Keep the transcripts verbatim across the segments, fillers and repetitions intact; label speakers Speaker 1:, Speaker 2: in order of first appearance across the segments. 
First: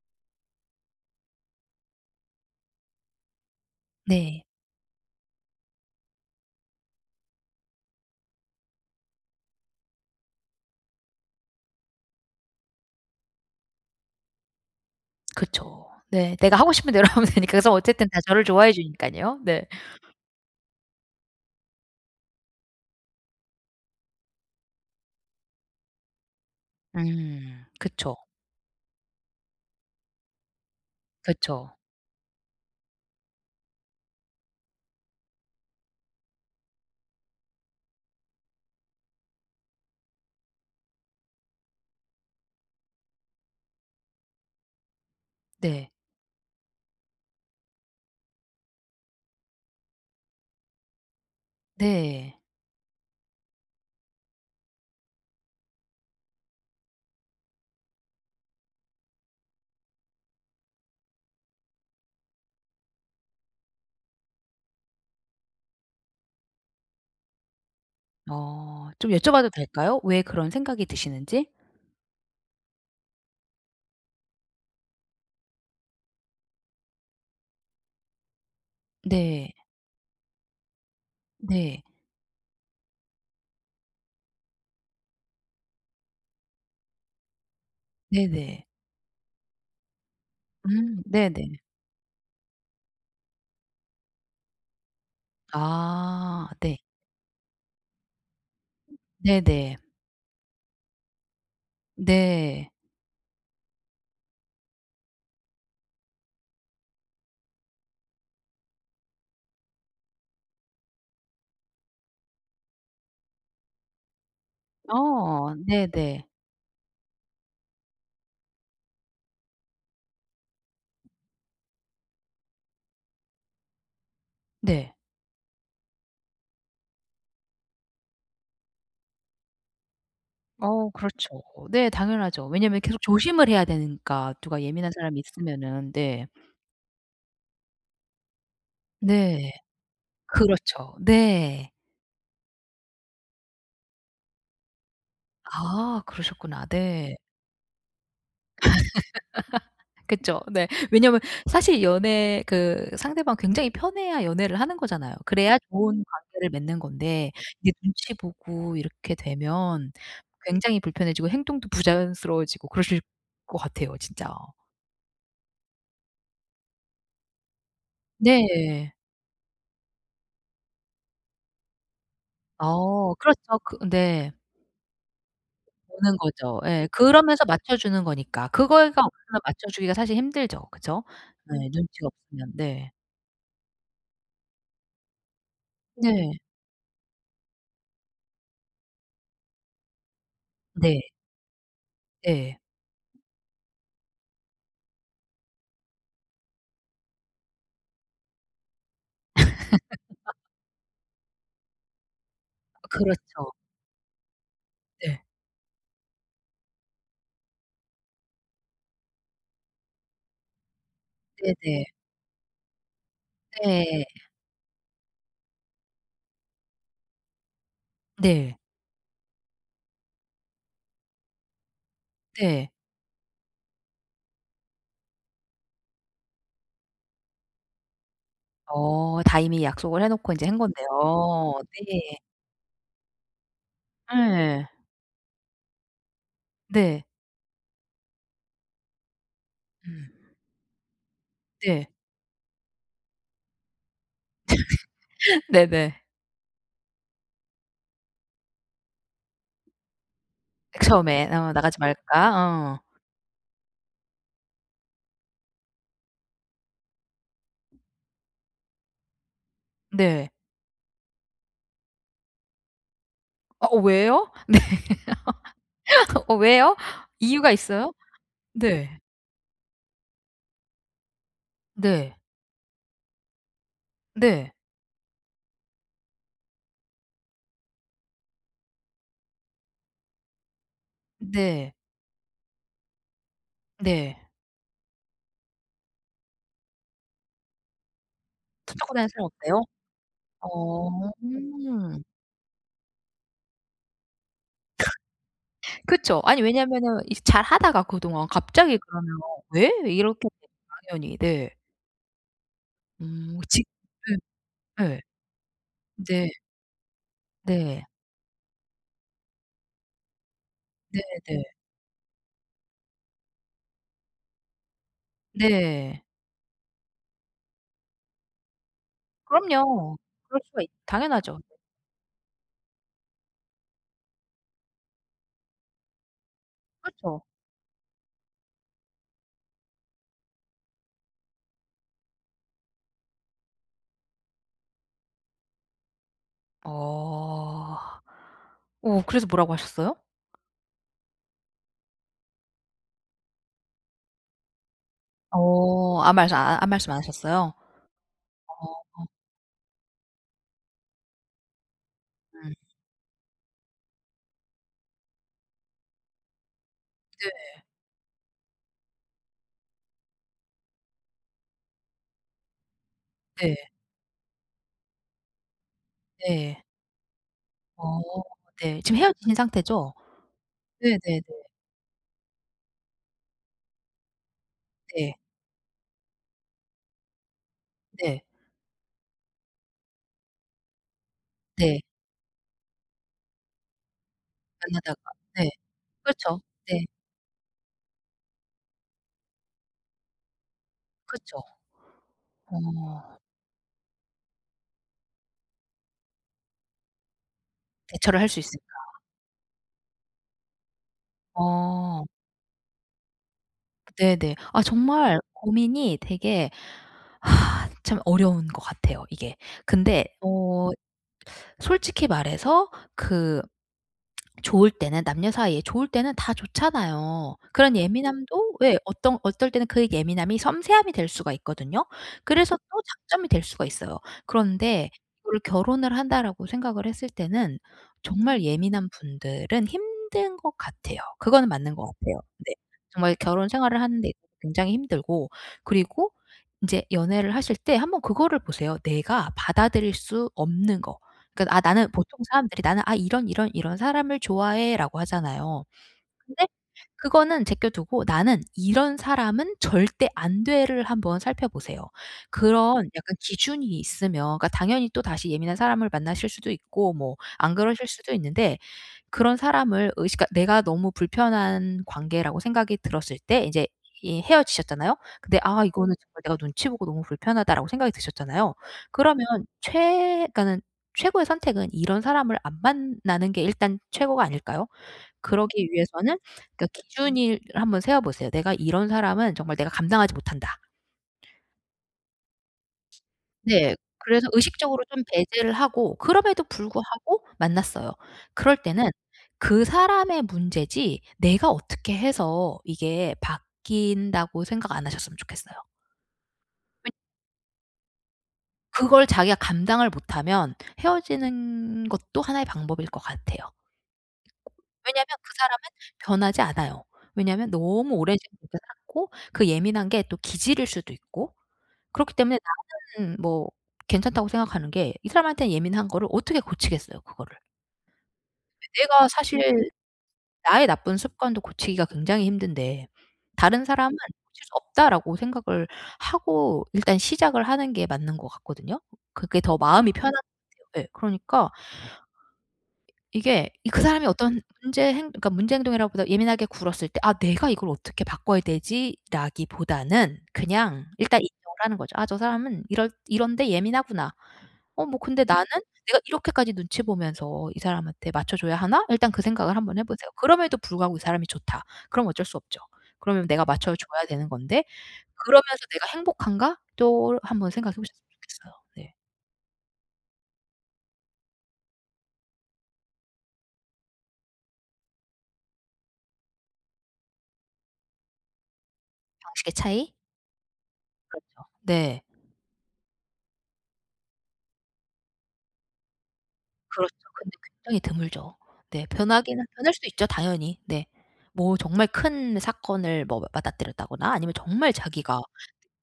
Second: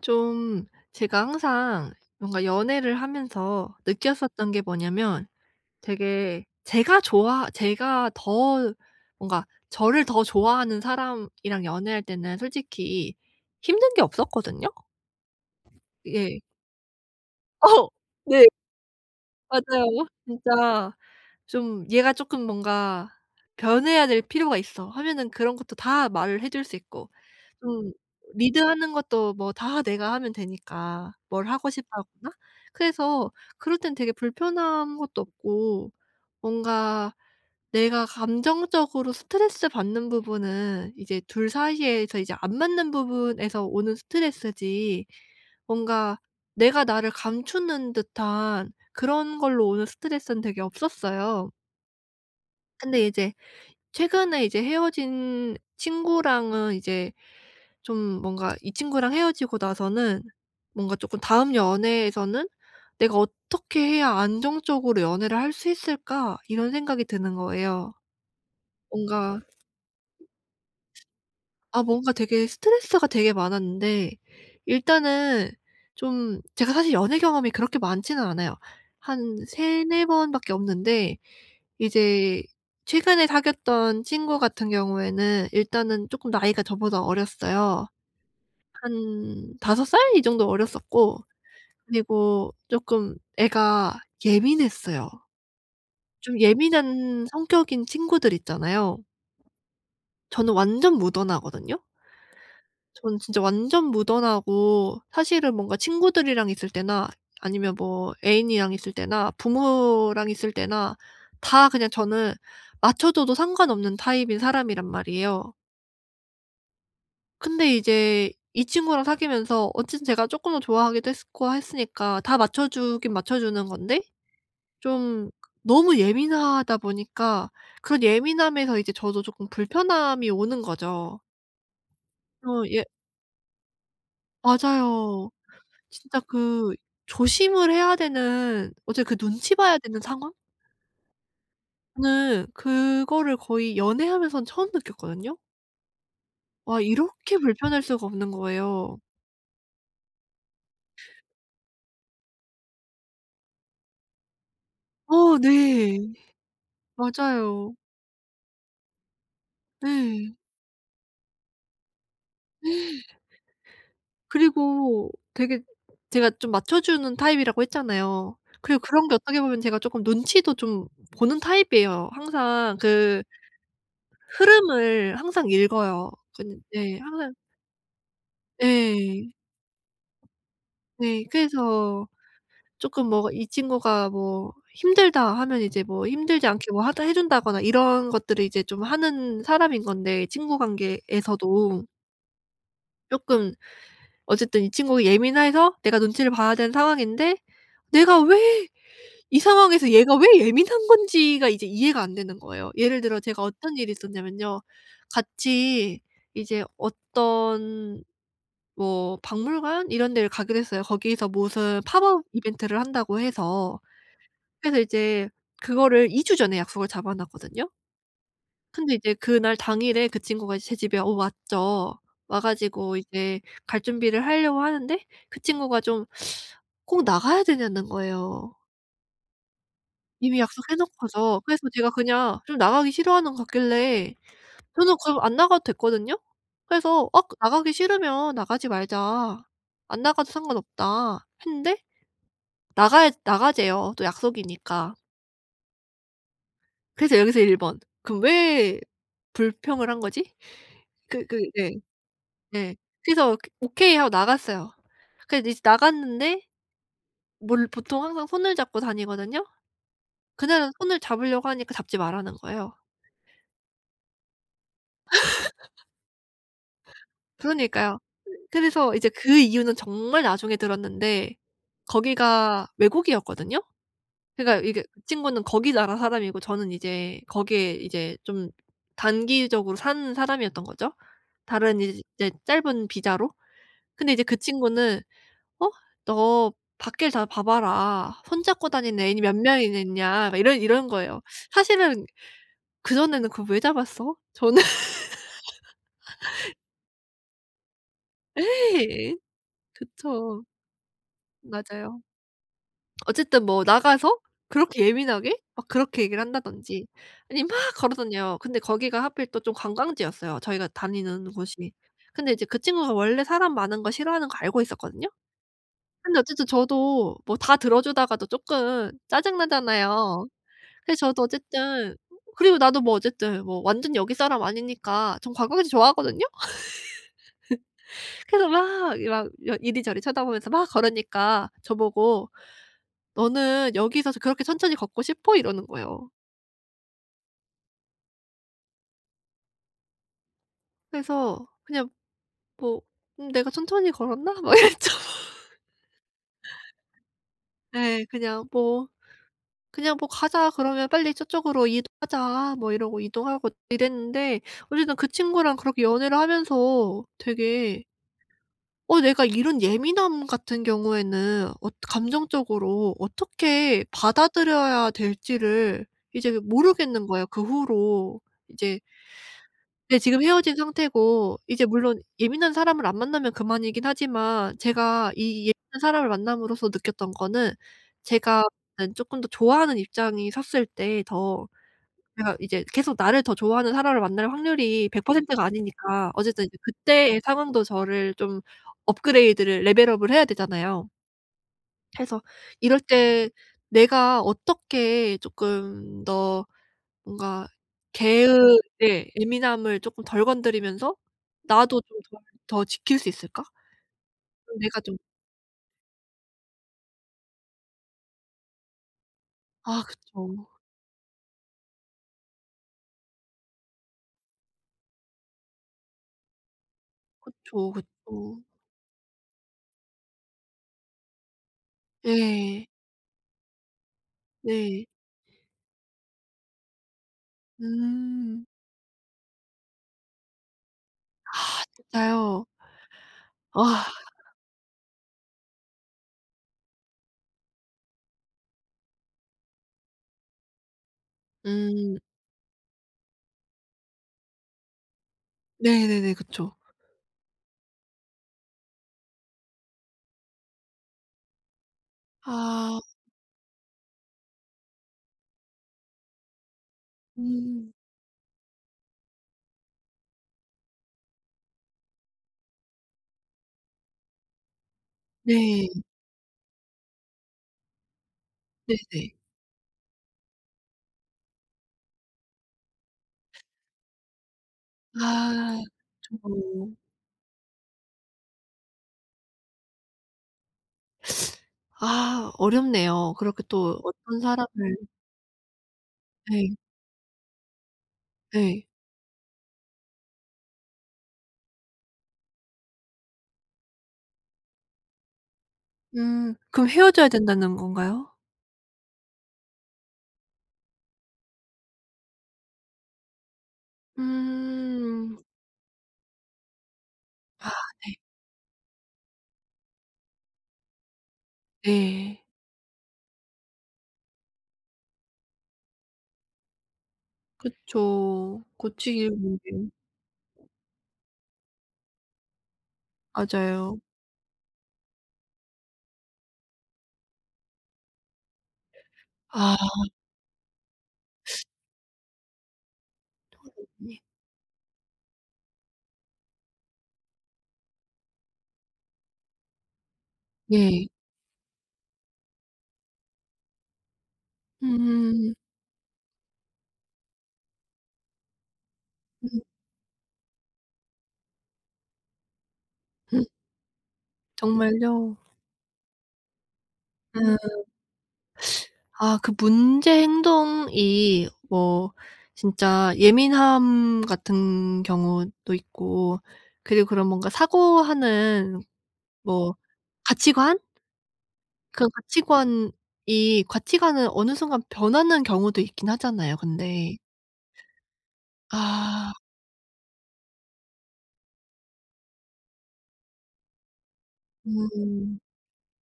Speaker 1: 좀 제가 항상 뭔가 연애를 하면서
Speaker 2: 네.
Speaker 1: 느꼈었던 게 뭐냐면 되게 제가 좋아 제가 더 뭔가 저를 더 좋아하는 사람이랑 연애할 때는 솔직히 힘든 게 없었거든요.
Speaker 2: 그쵸. 네
Speaker 1: 예.
Speaker 2: 내가 하고 싶은 대로 하면 되니까. 그래서
Speaker 1: 어.
Speaker 2: 어쨌든 다 저를
Speaker 1: 네.
Speaker 2: 좋아해 주니깐요. 네.
Speaker 1: 맞아요. 진짜 좀 얘가 "쪼끔 뭔가 변해야 될 필요가 있어." 하면은 그런 것도 다 말을 해줄 수 있고
Speaker 2: 음
Speaker 1: 좀
Speaker 2: 그쵸.
Speaker 1: 리드하는 것도 뭐 다 내가 하면 되니까 뭘 하고
Speaker 2: 그쵸.
Speaker 1: 싶어 하거나 그래서 그럴 때는 되게 불편한 것도 없고 뭔가 내가 감정적으로 스트레스받는 부분은 이제 둘 사이에서 이제 안 맞는 부분에서 오는 스트레스지
Speaker 2: 네.
Speaker 1: 뭔가 내가 나를 감추는 듯한 그런 걸로 오는 스트레스는 되게 없었어요.
Speaker 2: 네.
Speaker 1: 근데 이제 최근에 이제 헤어진 친구랑은 이제 좀 뭔가 이 친구랑 헤어지고 나서는 뭔가 쪼끔 '다음 연애에서는 내가 어떻게 해야 안정적으로 연애를 할 수 있을까?' 이런 생각이 드는 거예요.
Speaker 2: 어. 좀
Speaker 1: 뭔가
Speaker 2: 여쭤봐도 될까요? 왜 그런 생각이 드시는지?
Speaker 1: 아 뭔가 되게 스트레스가 되게 많았는데 일단은 좀 제가 사실 연애 경험이 그렇게 많지는 않아요. 한
Speaker 2: 네.
Speaker 1: 세네 번밖에 없는데
Speaker 2: 네.
Speaker 1: 이제 최근에 사귀었던 친구 같은 경우에는 일단은 쪼끔 나이가 저보다 어렸어요.
Speaker 2: 네네.
Speaker 1: 한 다섯 살? 이 정도
Speaker 2: 음
Speaker 1: 어렸었고
Speaker 2: 네네.
Speaker 1: 그리고 쪼끔 애가 예민했어요. 좀
Speaker 2: 아 네.
Speaker 1: 예민한 성격인 친구들 있잖아요.
Speaker 2: 네네.
Speaker 1: 저는 완전 무던하거든요.
Speaker 2: 네.
Speaker 1: 저는 진짜 완전 무던하고 사실은 뭔가 친구들이랑 있을 때나 아니면 뭐 애인이랑 있을 때나 부모랑 있을 때나 다 그냥 저는 맞춰줘도 상관없는 타입인 사람이란 말이에요.
Speaker 2: 어 네네.
Speaker 1: 근데 이제 이 친구랑 사귀면서 어쨌든 제가 쪼끔은 좋아하기도 했으 고 했으니까 다 맞춰 주긴 맞춰 주는 건데
Speaker 2: 네.
Speaker 1: 좀 너무 예민하다 보니까 그 예민함에서 이제 저도 쪼끔 불편함이 오는
Speaker 2: 어
Speaker 1: 거죠.
Speaker 2: 그렇죠. 네 당연하죠.
Speaker 1: 어
Speaker 2: 왜냐하면
Speaker 1: 예.
Speaker 2: 계속 조심을 해야 되는 까 누가 예민한 사람이
Speaker 1: 맞아요.
Speaker 2: 있으면은.
Speaker 1: 진짜
Speaker 2: 네.
Speaker 1: 그 조심을 해야 되는 어째 그
Speaker 2: 네.
Speaker 1: 눈치 봐야 되는 상황?
Speaker 2: 그렇죠. 네.
Speaker 1: 네. 그거를 거의 연애하면서는 처음 느꼈거든요.
Speaker 2: 아. 그러셨구나.
Speaker 1: 와
Speaker 2: 네.
Speaker 1: 이렇게 불편할 수가 없는 거예요.
Speaker 2: 그쵸. 네. 왜냐하면 사실 연애 그 상대방 굉장히 편해야 연애를 하는 거잖아요.
Speaker 1: 어
Speaker 2: 그래야 좋은
Speaker 1: 네.
Speaker 2: 관계를 맺는 건데 이제
Speaker 1: 맞아요.
Speaker 2: 눈치 보고 이렇게 되면
Speaker 1: 네.
Speaker 2: 굉장히 불편해지고 행동도 부자연스러워지고 그러실 것 같아요 진짜.
Speaker 1: 그리고 되게 제가 좀 맞춰 주는 타입이라고 했잖아요. 그리고
Speaker 2: 네.
Speaker 1: 그런 게 어떻게 보면 제가 쪼끔 눈치도 좀 보는 타입이에요. 항상
Speaker 2: 어
Speaker 1: 그
Speaker 2: 그렇죠. 그 네.
Speaker 1: 흐름을 항상 읽어요.
Speaker 2: 보는
Speaker 1: 근데
Speaker 2: 거죠. 예
Speaker 1: 네 항상
Speaker 2: 그러면서 맞춰 주는 거니까. 그걸가
Speaker 1: 예.
Speaker 2: 없으면 맞춰 주기가 사실 힘들죠 그죠?
Speaker 1: 네.
Speaker 2: 네
Speaker 1: 그래서
Speaker 2: 눈치가 없으면 네.
Speaker 1: ...쪼끔 뭐가 이 친구가 뭐 "힘들다." 하면 이제 뭐
Speaker 2: 네.
Speaker 1: 힘들지 않게 뭐 하다 해 준다거나 이런 것들을 이제 좀 하는 사람인 건데 친구
Speaker 2: 네.
Speaker 1: 관계에서도.
Speaker 2: 예.
Speaker 1: 쪼끔 어쨌든 이 친구가 예민해서 내가 눈치를 봐야 되는 상황인데 내가 왜 이 상황에서 얘가 왜 예민한 건지가 이제 이해가 안 되는 거예요. 예를 들어 제가
Speaker 2: 그렇죠.
Speaker 1: 어떤 일이 있었냐면요.
Speaker 2: 네.
Speaker 1: 같이 이제 어떤 뭐 박물관 이런 데를 가기로 했어요. 거기서 무슨
Speaker 2: 네네.
Speaker 1: "팝업 이벤트를 한다."고 해서
Speaker 2: 네.
Speaker 1: 그래서 이제 그거를 이 주 전에 약속을 잡아 놨거든요.
Speaker 2: 네.
Speaker 1: 근데 이제 그날 당일에 그 친구가 제 집에 어 왔죠. 와
Speaker 2: 네.
Speaker 1: 가지고 이제 갈 준비를 하려고 하는데 그 친구가 좀 "꼭 나가야 되냐?"는 거예요.
Speaker 2: 어 다 이미 약속을 해 놓고
Speaker 1: 이미
Speaker 2: 인제 한
Speaker 1: 약속해 놓고서.
Speaker 2: 건데요.
Speaker 1: 그래서 제가
Speaker 2: 네.
Speaker 1: 그냥 좀 나가기 싫어하는 거 같길래
Speaker 2: 예.
Speaker 1: 저는 그럼 안 나가도 됐거든요.
Speaker 2: 네.
Speaker 1: 그래서 "어 나가기 싫으면 나가지 말자. 안
Speaker 2: 음.
Speaker 1: 나가도 상관 없다." 했는데
Speaker 2: 네.
Speaker 1: 나가야 "나가재요. 또 약속이니까."
Speaker 2: 네네.
Speaker 1: 그래서 여기서 일 번. '그럼 왜 불평을 한 거지?' 그
Speaker 2: 처음에
Speaker 1: 그
Speaker 2: 어.
Speaker 1: 네.
Speaker 2: "나가지 말까?"
Speaker 1: 네.
Speaker 2: 어.
Speaker 1: 그래서 "오케이." 하고 나갔어요. 그래서 이제 나갔는데 뭘 보통 항상 손을 잡고 다니거든요.
Speaker 2: 네.
Speaker 1: 그날은 손을 잡으려고 하니까 "잡지 마라."는 거예요.
Speaker 2: 어 왜요? 네. 어 왜요? 이유가 있어요?
Speaker 1: 그러니까요. 그래서
Speaker 2: 네.
Speaker 1: 이제 그 이유는 정말 나중에 들었는데
Speaker 2: 네.
Speaker 1: 거기가 외국이었거든요.
Speaker 2: 네.
Speaker 1: 그러니까 이게 그 친구는 거기 나라 사람이고 저는 이제 거기에 이제 좀 단기적으로 산 사람이었던 거죠.
Speaker 2: 네.
Speaker 1: 다른 이제 짧은 비자로. 근데
Speaker 2: 네.
Speaker 1: 이제 그 친구는 어? "너 밖에 다 봐 봐라. 손 잡고
Speaker 2: 손 잡고
Speaker 1: 다니는
Speaker 2: 다니는
Speaker 1: 애인이
Speaker 2: 사람
Speaker 1: 몇
Speaker 2: 없대요?
Speaker 1: 명이나 있냐?" 막 이러 이러는
Speaker 2: 어.
Speaker 1: 거예요. 사실은 '그전에는 그거 왜 잡았어?' 저는.
Speaker 2: 그쵸. 아니 왜냐하면은 이 잘 하다가 그동안 갑자기 그러면
Speaker 1: 예
Speaker 2: "왜?" 이렇게
Speaker 1: 그쵸.
Speaker 2: 되죠 당연히. 네.
Speaker 1: 맞아요.
Speaker 2: 음
Speaker 1: 어쨌든 뭐
Speaker 2: 직
Speaker 1: 나가서
Speaker 2: 예.
Speaker 1: 그렇게
Speaker 2: 예.
Speaker 1: 예민하게 막 그렇게 얘기를
Speaker 2: 네.
Speaker 1: 한다든지 아니면 막
Speaker 2: 네.
Speaker 1: 걸어 다녀요. 근데 거기가 하필 또 좀 관광지였어요 저희가 다니는
Speaker 2: 네네.
Speaker 1: 곳이. 근데 이제 그 친구가 원래 사람 많은 거 싫어하는 거 알고 있었거든요.
Speaker 2: 네.
Speaker 1: 근데 어쨌든 저도 뭐 다 들어 주다가도 조금 짜증
Speaker 2: 그럼요.
Speaker 1: 나잖아요.
Speaker 2: 그럴 수가 있죠.
Speaker 1: 그래서 저도
Speaker 2: 당연하죠.
Speaker 1: 어쨌든 그리고 나도 뭐 어쨌든 뭐 완전 여기 사람 아니니까 전 관광지 좋아하거든요.
Speaker 2: 그쵸.
Speaker 1: 그래서 막 막 이리 저리 쳐다보면서 막 걸으니까 저 보고 "너는 여기서 그렇게 천천히 걷고 싶어?" 이러는 거예요.
Speaker 2: 어. 어 그래서 뭐라고 하셨어요?
Speaker 1: 그래서 그냥 뭐 음 '내가 천천히 걸었나?' 막 이랬죠.
Speaker 2: 어. 아무 말씀 아 아무 말씀 안 하셨어요?
Speaker 1: 예. 그냥 뭐
Speaker 2: 어.
Speaker 1: 그냥 뭐 "가자." 그러면 "빨리 저쪽으로
Speaker 2: 음.
Speaker 1: 이동하자." 뭐 이러고 이동하고 이랬는데 어쨌든 그 친구랑 그렇게 연애를 하면서
Speaker 2: 네.
Speaker 1: 되게 어 내가 이런 예민함 같은 경우에는 엇 감정적으로
Speaker 2: 네.
Speaker 1: 어떻게 받아들여야 될지를 이제
Speaker 2: 네.
Speaker 1: 모르겠는 거야. 그
Speaker 2: 어.
Speaker 1: 후로 이제
Speaker 2: 네 지금 헤어지신 상태죠?
Speaker 1: 네 지금 헤어진
Speaker 2: 네네네.
Speaker 1: 상태고 이제 물론 예민한 사람을 안 만나면 그만이기는 하지만 제가
Speaker 2: 네.
Speaker 1: 이 예민한 사람을 만남으로써 느꼈던 거는
Speaker 2: 네.
Speaker 1: 제가 음 쪼끔 더 좋아하는 입장이 섰을 때 더
Speaker 2: 네.
Speaker 1: 제가 이제 계속 나를 더 좋아하는 사람을 만날 확률이
Speaker 2: 안하다가
Speaker 1: 백 퍼센트 가
Speaker 2: 네.
Speaker 1: 아니니까
Speaker 2: 그렇죠.
Speaker 1: 어쨌든 이
Speaker 2: 네.
Speaker 1: 그때의 상황도 저를 좀 업그레이드를 레벨 업을 해야 되잖아요.
Speaker 2: 그쵸.
Speaker 1: 해서 이럴
Speaker 2: 어.
Speaker 1: 때 내가 어떻게 쪼끔 더 뭔가
Speaker 2: 대처를 할
Speaker 1: 걔의
Speaker 2: 수 있을까?
Speaker 1: 예 예민함을 쪼끔 덜 건드리면서 나도 좀
Speaker 2: 어.
Speaker 1: 더 더 지킬 수 있을까?
Speaker 2: 네네.
Speaker 1: 좀
Speaker 2: 아
Speaker 1: 내가 좀
Speaker 2: 정말 고민이 되게 참 어려운 것 같아요 이게.
Speaker 1: 아
Speaker 2: 근데
Speaker 1: 그쵸.
Speaker 2: 어 솔직히 말해서 그 좋을 때는 남녀 사이에 좋을 때는 다 좋잖아요.
Speaker 1: 그쵸,
Speaker 2: 그런
Speaker 1: 그쵸.
Speaker 2: 예민함도 예 어떤 어떨 때는 그 예민함이 섬세함이 될 수가 있거든요. 그래서
Speaker 1: 예.
Speaker 2: 또 장점이 될 수가 있어요.
Speaker 1: 네.
Speaker 2: 그런데 이거를 '결혼을 한다.'라고 생각을 했을 때는 정말
Speaker 1: 음.
Speaker 2: 예민한 분들은 힘든 것 같아요.
Speaker 1: 아
Speaker 2: 그거는 맞는 것 같아요
Speaker 1: 진짜요.
Speaker 2: 네. 정말 결혼 생활을
Speaker 1: 아.
Speaker 2: 하는 데 굉장히 힘들고 그리고 인제 연애를 하실 때 한번 그거를 보세요 내가 받아들일 수 없는 거. 그 아 나는
Speaker 1: 음.
Speaker 2: 보통 사람들이 '나는 아 이런 이런 이런 사람을 좋아해.'라고 하잖아요.
Speaker 1: 네네네.
Speaker 2: 근데
Speaker 1: 그쵸.
Speaker 2: 그거는 제껴 두고 '나는 이런 사람은 절대 안 돼.'를 한번 살펴 보세요.
Speaker 1: 아.
Speaker 2: 그런 약간 기준이 있으면 그러니까 당연히 또다시 예민한 사람을 만나실 수도 있고 뭐 안
Speaker 1: 음.
Speaker 2: 그러실 수도 있는데 그런 사람을 의식 그러니까 내가 너무 불편한 관계라고 생각이 들었을 때 이제 이 헤어지셨잖아요. 근데 '아
Speaker 1: 네.
Speaker 2: 이거는 정말 내가 눈치 보고 너무 불편하다.'라고 생각이 드셨잖아요.
Speaker 1: 네네.
Speaker 2: 그러면 최 그러니까는 최고의 선택은 이런 사람을 안 만나는 게 일단 최고가 아닐까요?
Speaker 1: 아.
Speaker 2: 그러기 위해서는 그러니까
Speaker 1: 그쵸.
Speaker 2: 기준일 한번 세워 보세요. '내가 이런 사람은 정말 내가 감당하지 못한다.'
Speaker 1: 아 어렵네요. 그렇게
Speaker 2: 네.
Speaker 1: 또 어떤
Speaker 2: 그래서
Speaker 1: 사람은
Speaker 2: 의식적으로 좀 배제를 하고 그럼에도
Speaker 1: 네.
Speaker 2: 불구하고 만났어요. 그럴
Speaker 1: 네.
Speaker 2: 때는 '그 사람의 문제지 내가 어떻게 해서 이게 바뀐다.'고 생각 안 하셨으면 좋겠어요.
Speaker 1: 음 그럼
Speaker 2: 네.
Speaker 1: 헤어져야 된다는 건가요?
Speaker 2: 그걸 자기가 감당을 못하면 헤어지는 것도 하나의 방법일 것 같아요. 왜냐면
Speaker 1: 음.
Speaker 2: 그 사람은 변하지 않아요.
Speaker 1: 아
Speaker 2: 왜냐면
Speaker 1: 네.
Speaker 2: 너무 오랜 시간 그렇게 살았고 그 예민한 게 또 기질일 수도 있고 그렇기
Speaker 1: 네.
Speaker 2: 때문에 나는 뭐 괜찮다고 생각하는 게 이 사람한테는 예민한 거를 어떻게 고치겠어요 그거를.
Speaker 1: 그쵸.
Speaker 2: 내가
Speaker 1: 고치기 문제.
Speaker 2: 사실 나의 나쁜 습관도 고치기가 굉장히 힘든데 '다른
Speaker 1: 맞아요.
Speaker 2: 사람은 고칠 수 없다.'라고 생각을 하고 일단 시작을 하는 게 맞는 것 같거든요. 그게
Speaker 1: 아.
Speaker 2: 더 마음이 편할 예. 그러니까 이게
Speaker 1: [unintelligible]
Speaker 2: 이 그
Speaker 1: 예.
Speaker 2: 사람이 어떤 문제 행 그러니까 문제 행동이라기 보다 예민하게 굴었을 때 '아 내가 이걸 어떻게 바꿔야 되지?'라기보다는 그냥
Speaker 1: 네.
Speaker 2: 일단 인정을 하는 거죠. 아 저 사람은 이럴 '이런 데 예민하구나. 어 뭐 근데
Speaker 1: 음.
Speaker 2: 나는 내가 이렇게까지 눈치 보면서 이 사람한테 맞춰 줘야 하나?' 일단 그
Speaker 1: 음
Speaker 2: 생각을 한번 해 보세요. 그럼에도 불구하고 '이 사람이 좋다.' 그럼 어쩔 수 없죠. 그러면 내가 맞춰 줘야 되는 건데
Speaker 1: 정말요?
Speaker 2: 그러면서 '내가 행복한가?' 또 한번
Speaker 1: 음.
Speaker 2: 생각해 보셨으면 좋겠어요. 네.
Speaker 1: 아 그 문제 행동이 뭐 진짜 예민함 같은 경우도 있고 그리고 그런 뭔가 사고하는
Speaker 2: 방식의
Speaker 1: 뭐
Speaker 2: 차이?
Speaker 1: 가치관?
Speaker 2: 그렇죠.
Speaker 1: 그
Speaker 2: 네.
Speaker 1: 가치관이 가치관은 어느 순간 변하는 경우도 있기는 하잖아요
Speaker 2: 그렇죠.
Speaker 1: 근데.
Speaker 2: 근데 굉장히 드물죠. 네.
Speaker 1: 아.
Speaker 2: 변하기는 변할 수도 있죠. 당연히 네. 뭐 정말 큰 사건을 뭐 맞닥뜨렸다거나 아니면 정말
Speaker 1: 음.
Speaker 2: 자기가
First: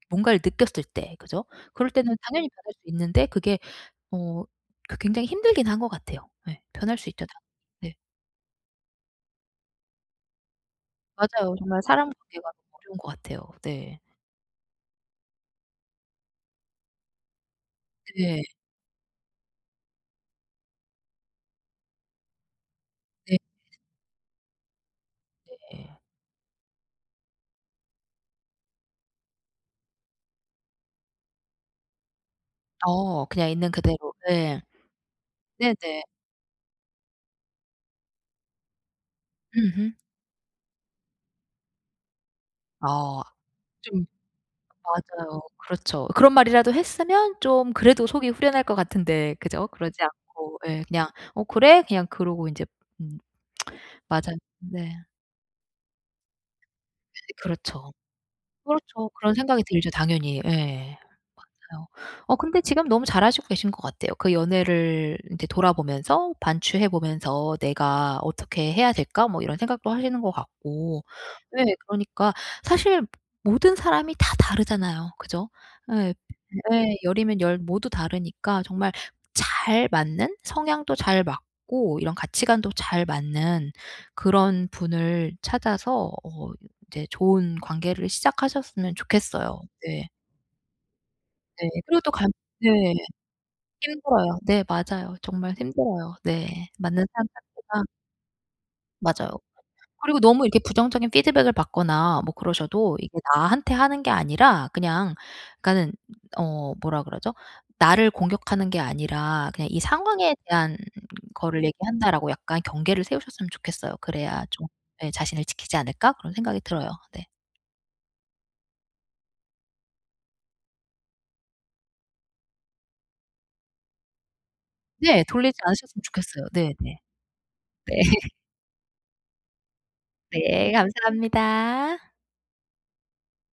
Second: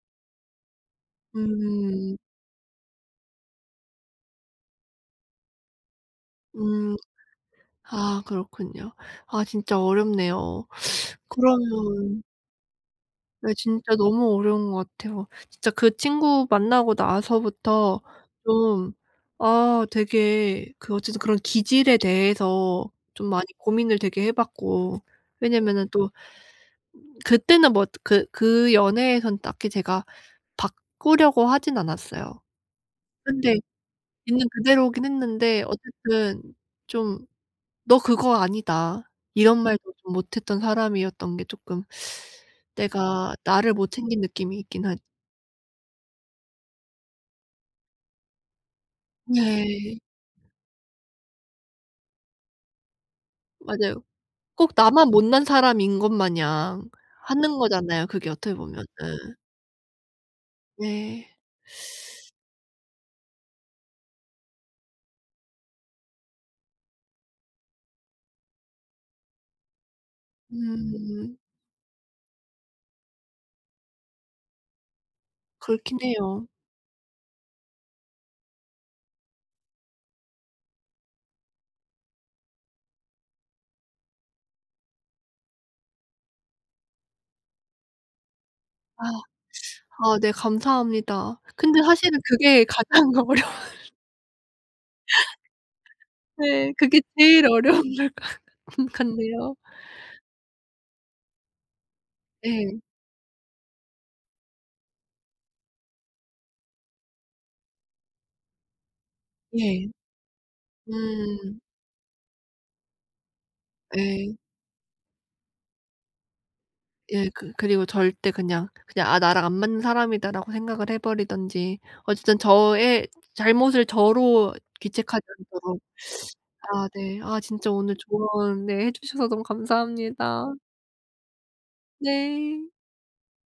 Speaker 2: 뭔가를 느꼈을 때 그죠? 그럴 때는
Speaker 1: 음.
Speaker 2: 당연히 변할 수 있는데 그게 어 그 굉장히 힘들기는 한 것 같아요. 예
Speaker 1: 음.
Speaker 2: 변할 수 있죠 당연히. 네.
Speaker 1: 아 그렇군요. 아 진짜 어렵네요.
Speaker 2: 맞아요. 정말 사람
Speaker 1: 그러면
Speaker 2: 관계가 어려운 것 같아요.
Speaker 1: 네 진짜
Speaker 2: 네.
Speaker 1: 너무 어려운 거 같아요. 진짜 그 친구 만나고 나서부터
Speaker 2: 네.
Speaker 1: 좀 아 되게 그 어쨌든 그런 기질에 대해서 좀
Speaker 2: 네.
Speaker 1: 많이 고민을 되게 해 봤고 왜냐하면은
Speaker 2: 네.
Speaker 1: 또 그때는 뭐 그 그 연애에선 딱히 제가 바꾸려고 하지는 않았어요.
Speaker 2: 어 그냥
Speaker 1: 근데
Speaker 2: 있는 그대로.
Speaker 1: 있는
Speaker 2: 예.
Speaker 1: 그대로기는 했는데
Speaker 2: 네네.
Speaker 1: 어쨌든 좀 "너 그거 아니다." 이런 말도
Speaker 2: 으흠.
Speaker 1: 좀 못 했던 사람이었던 게 쪼끔
Speaker 2: 아
Speaker 1: 내가 나를 못
Speaker 2: 좀
Speaker 1: 챙긴 느낌이 있기는 하
Speaker 2: 맞아요. 그렇죠. 그런 말이라도 했으면 좀 그래도 속이 후련할 것 같은데 그죠? 그러지
Speaker 1: 네.
Speaker 2: 않고 예. 그냥 "어 그래?" 그냥 그러고 인제 음.
Speaker 1: 맞아요.
Speaker 2: 맞아요.
Speaker 1: 꼭
Speaker 2: 네.
Speaker 1: 나만 못난 사람인 것 마냥 하는
Speaker 2: 그렇죠.
Speaker 1: 거잖아요 그게 어떻게 보면은.
Speaker 2: 그렇죠 그런 생각이 들죠 당연히 예.
Speaker 1: 네.
Speaker 2: 맞아요. 어 근데 지금 너무 잘 하시고 계신 것 같아요. 그 연애를 인제 돌아보면서 반추해 보면서 '내가 어떻게 해야 될까?' 뭐 이런 생각도 하시는 것 같고.
Speaker 1: 음.
Speaker 2: 네 그러니까 사실 모든 사람이 다 다르잖아요 그죠?
Speaker 1: 그렇기는
Speaker 2: 예.
Speaker 1: 해요.
Speaker 2: 예. 열 이면 열 모두 다르니까 정말 잘 맞는 성향도 잘 맞고 이런 가치관도 잘 맞는 그런 분을 찾아서 어 이제 좋은 관계를 시작하셨으면
Speaker 1: 아.
Speaker 2: 좋겠어요. 네.
Speaker 1: 아 네 감사합니다.
Speaker 2: 네.
Speaker 1: 근데
Speaker 2: 그리고 또
Speaker 1: 사실은
Speaker 2: 감
Speaker 1: 그게
Speaker 2: 네.
Speaker 1: 가장 어려워.
Speaker 2: 힘들어요. 네 맞아요. 정말 힘들어요. 네.
Speaker 1: 네 그게
Speaker 2: 맞는 사람
Speaker 1: 제일 어려운
Speaker 2: 자체가...
Speaker 1: 것 같
Speaker 2: 맞아요.
Speaker 1: 같네요.
Speaker 2: 그리고 너무 이렇게 부정적인 피드백을 받거나 뭐
Speaker 1: 네.
Speaker 2: 그러셔도 이게 나한테 하는 게 아니라 그냥 그러니까는 어 뭐라 그러죠? 나를 공격하는 게 아니라 그냥 '이
Speaker 1: 예.
Speaker 2: 상황에 대한
Speaker 1: 음.
Speaker 2: 거를 얘기한다.'라고 약간 경계를 세우셨으면 좋겠어요.
Speaker 1: 네.
Speaker 2: 그래야 좀 예 '자신을 지키지 않을까?' 그런 생각이 들어요. 네.
Speaker 1: 예 그 그리고 절대 그냥 그냥 '아 나랑 안 맞는 사람이다.'라고 생각을 해 버리든지 어쨌든 저의 잘못을 저로 귀책하지
Speaker 2: 네 돌리지
Speaker 1: 않도록
Speaker 2: 않으셨으면 좋겠어요. 네네.
Speaker 1: 아 네 아 진짜
Speaker 2: 네.
Speaker 1: 오늘 조언 네 해주셔서 너무 감사합니다.
Speaker 2: 네 감사합니다.
Speaker 1: 네.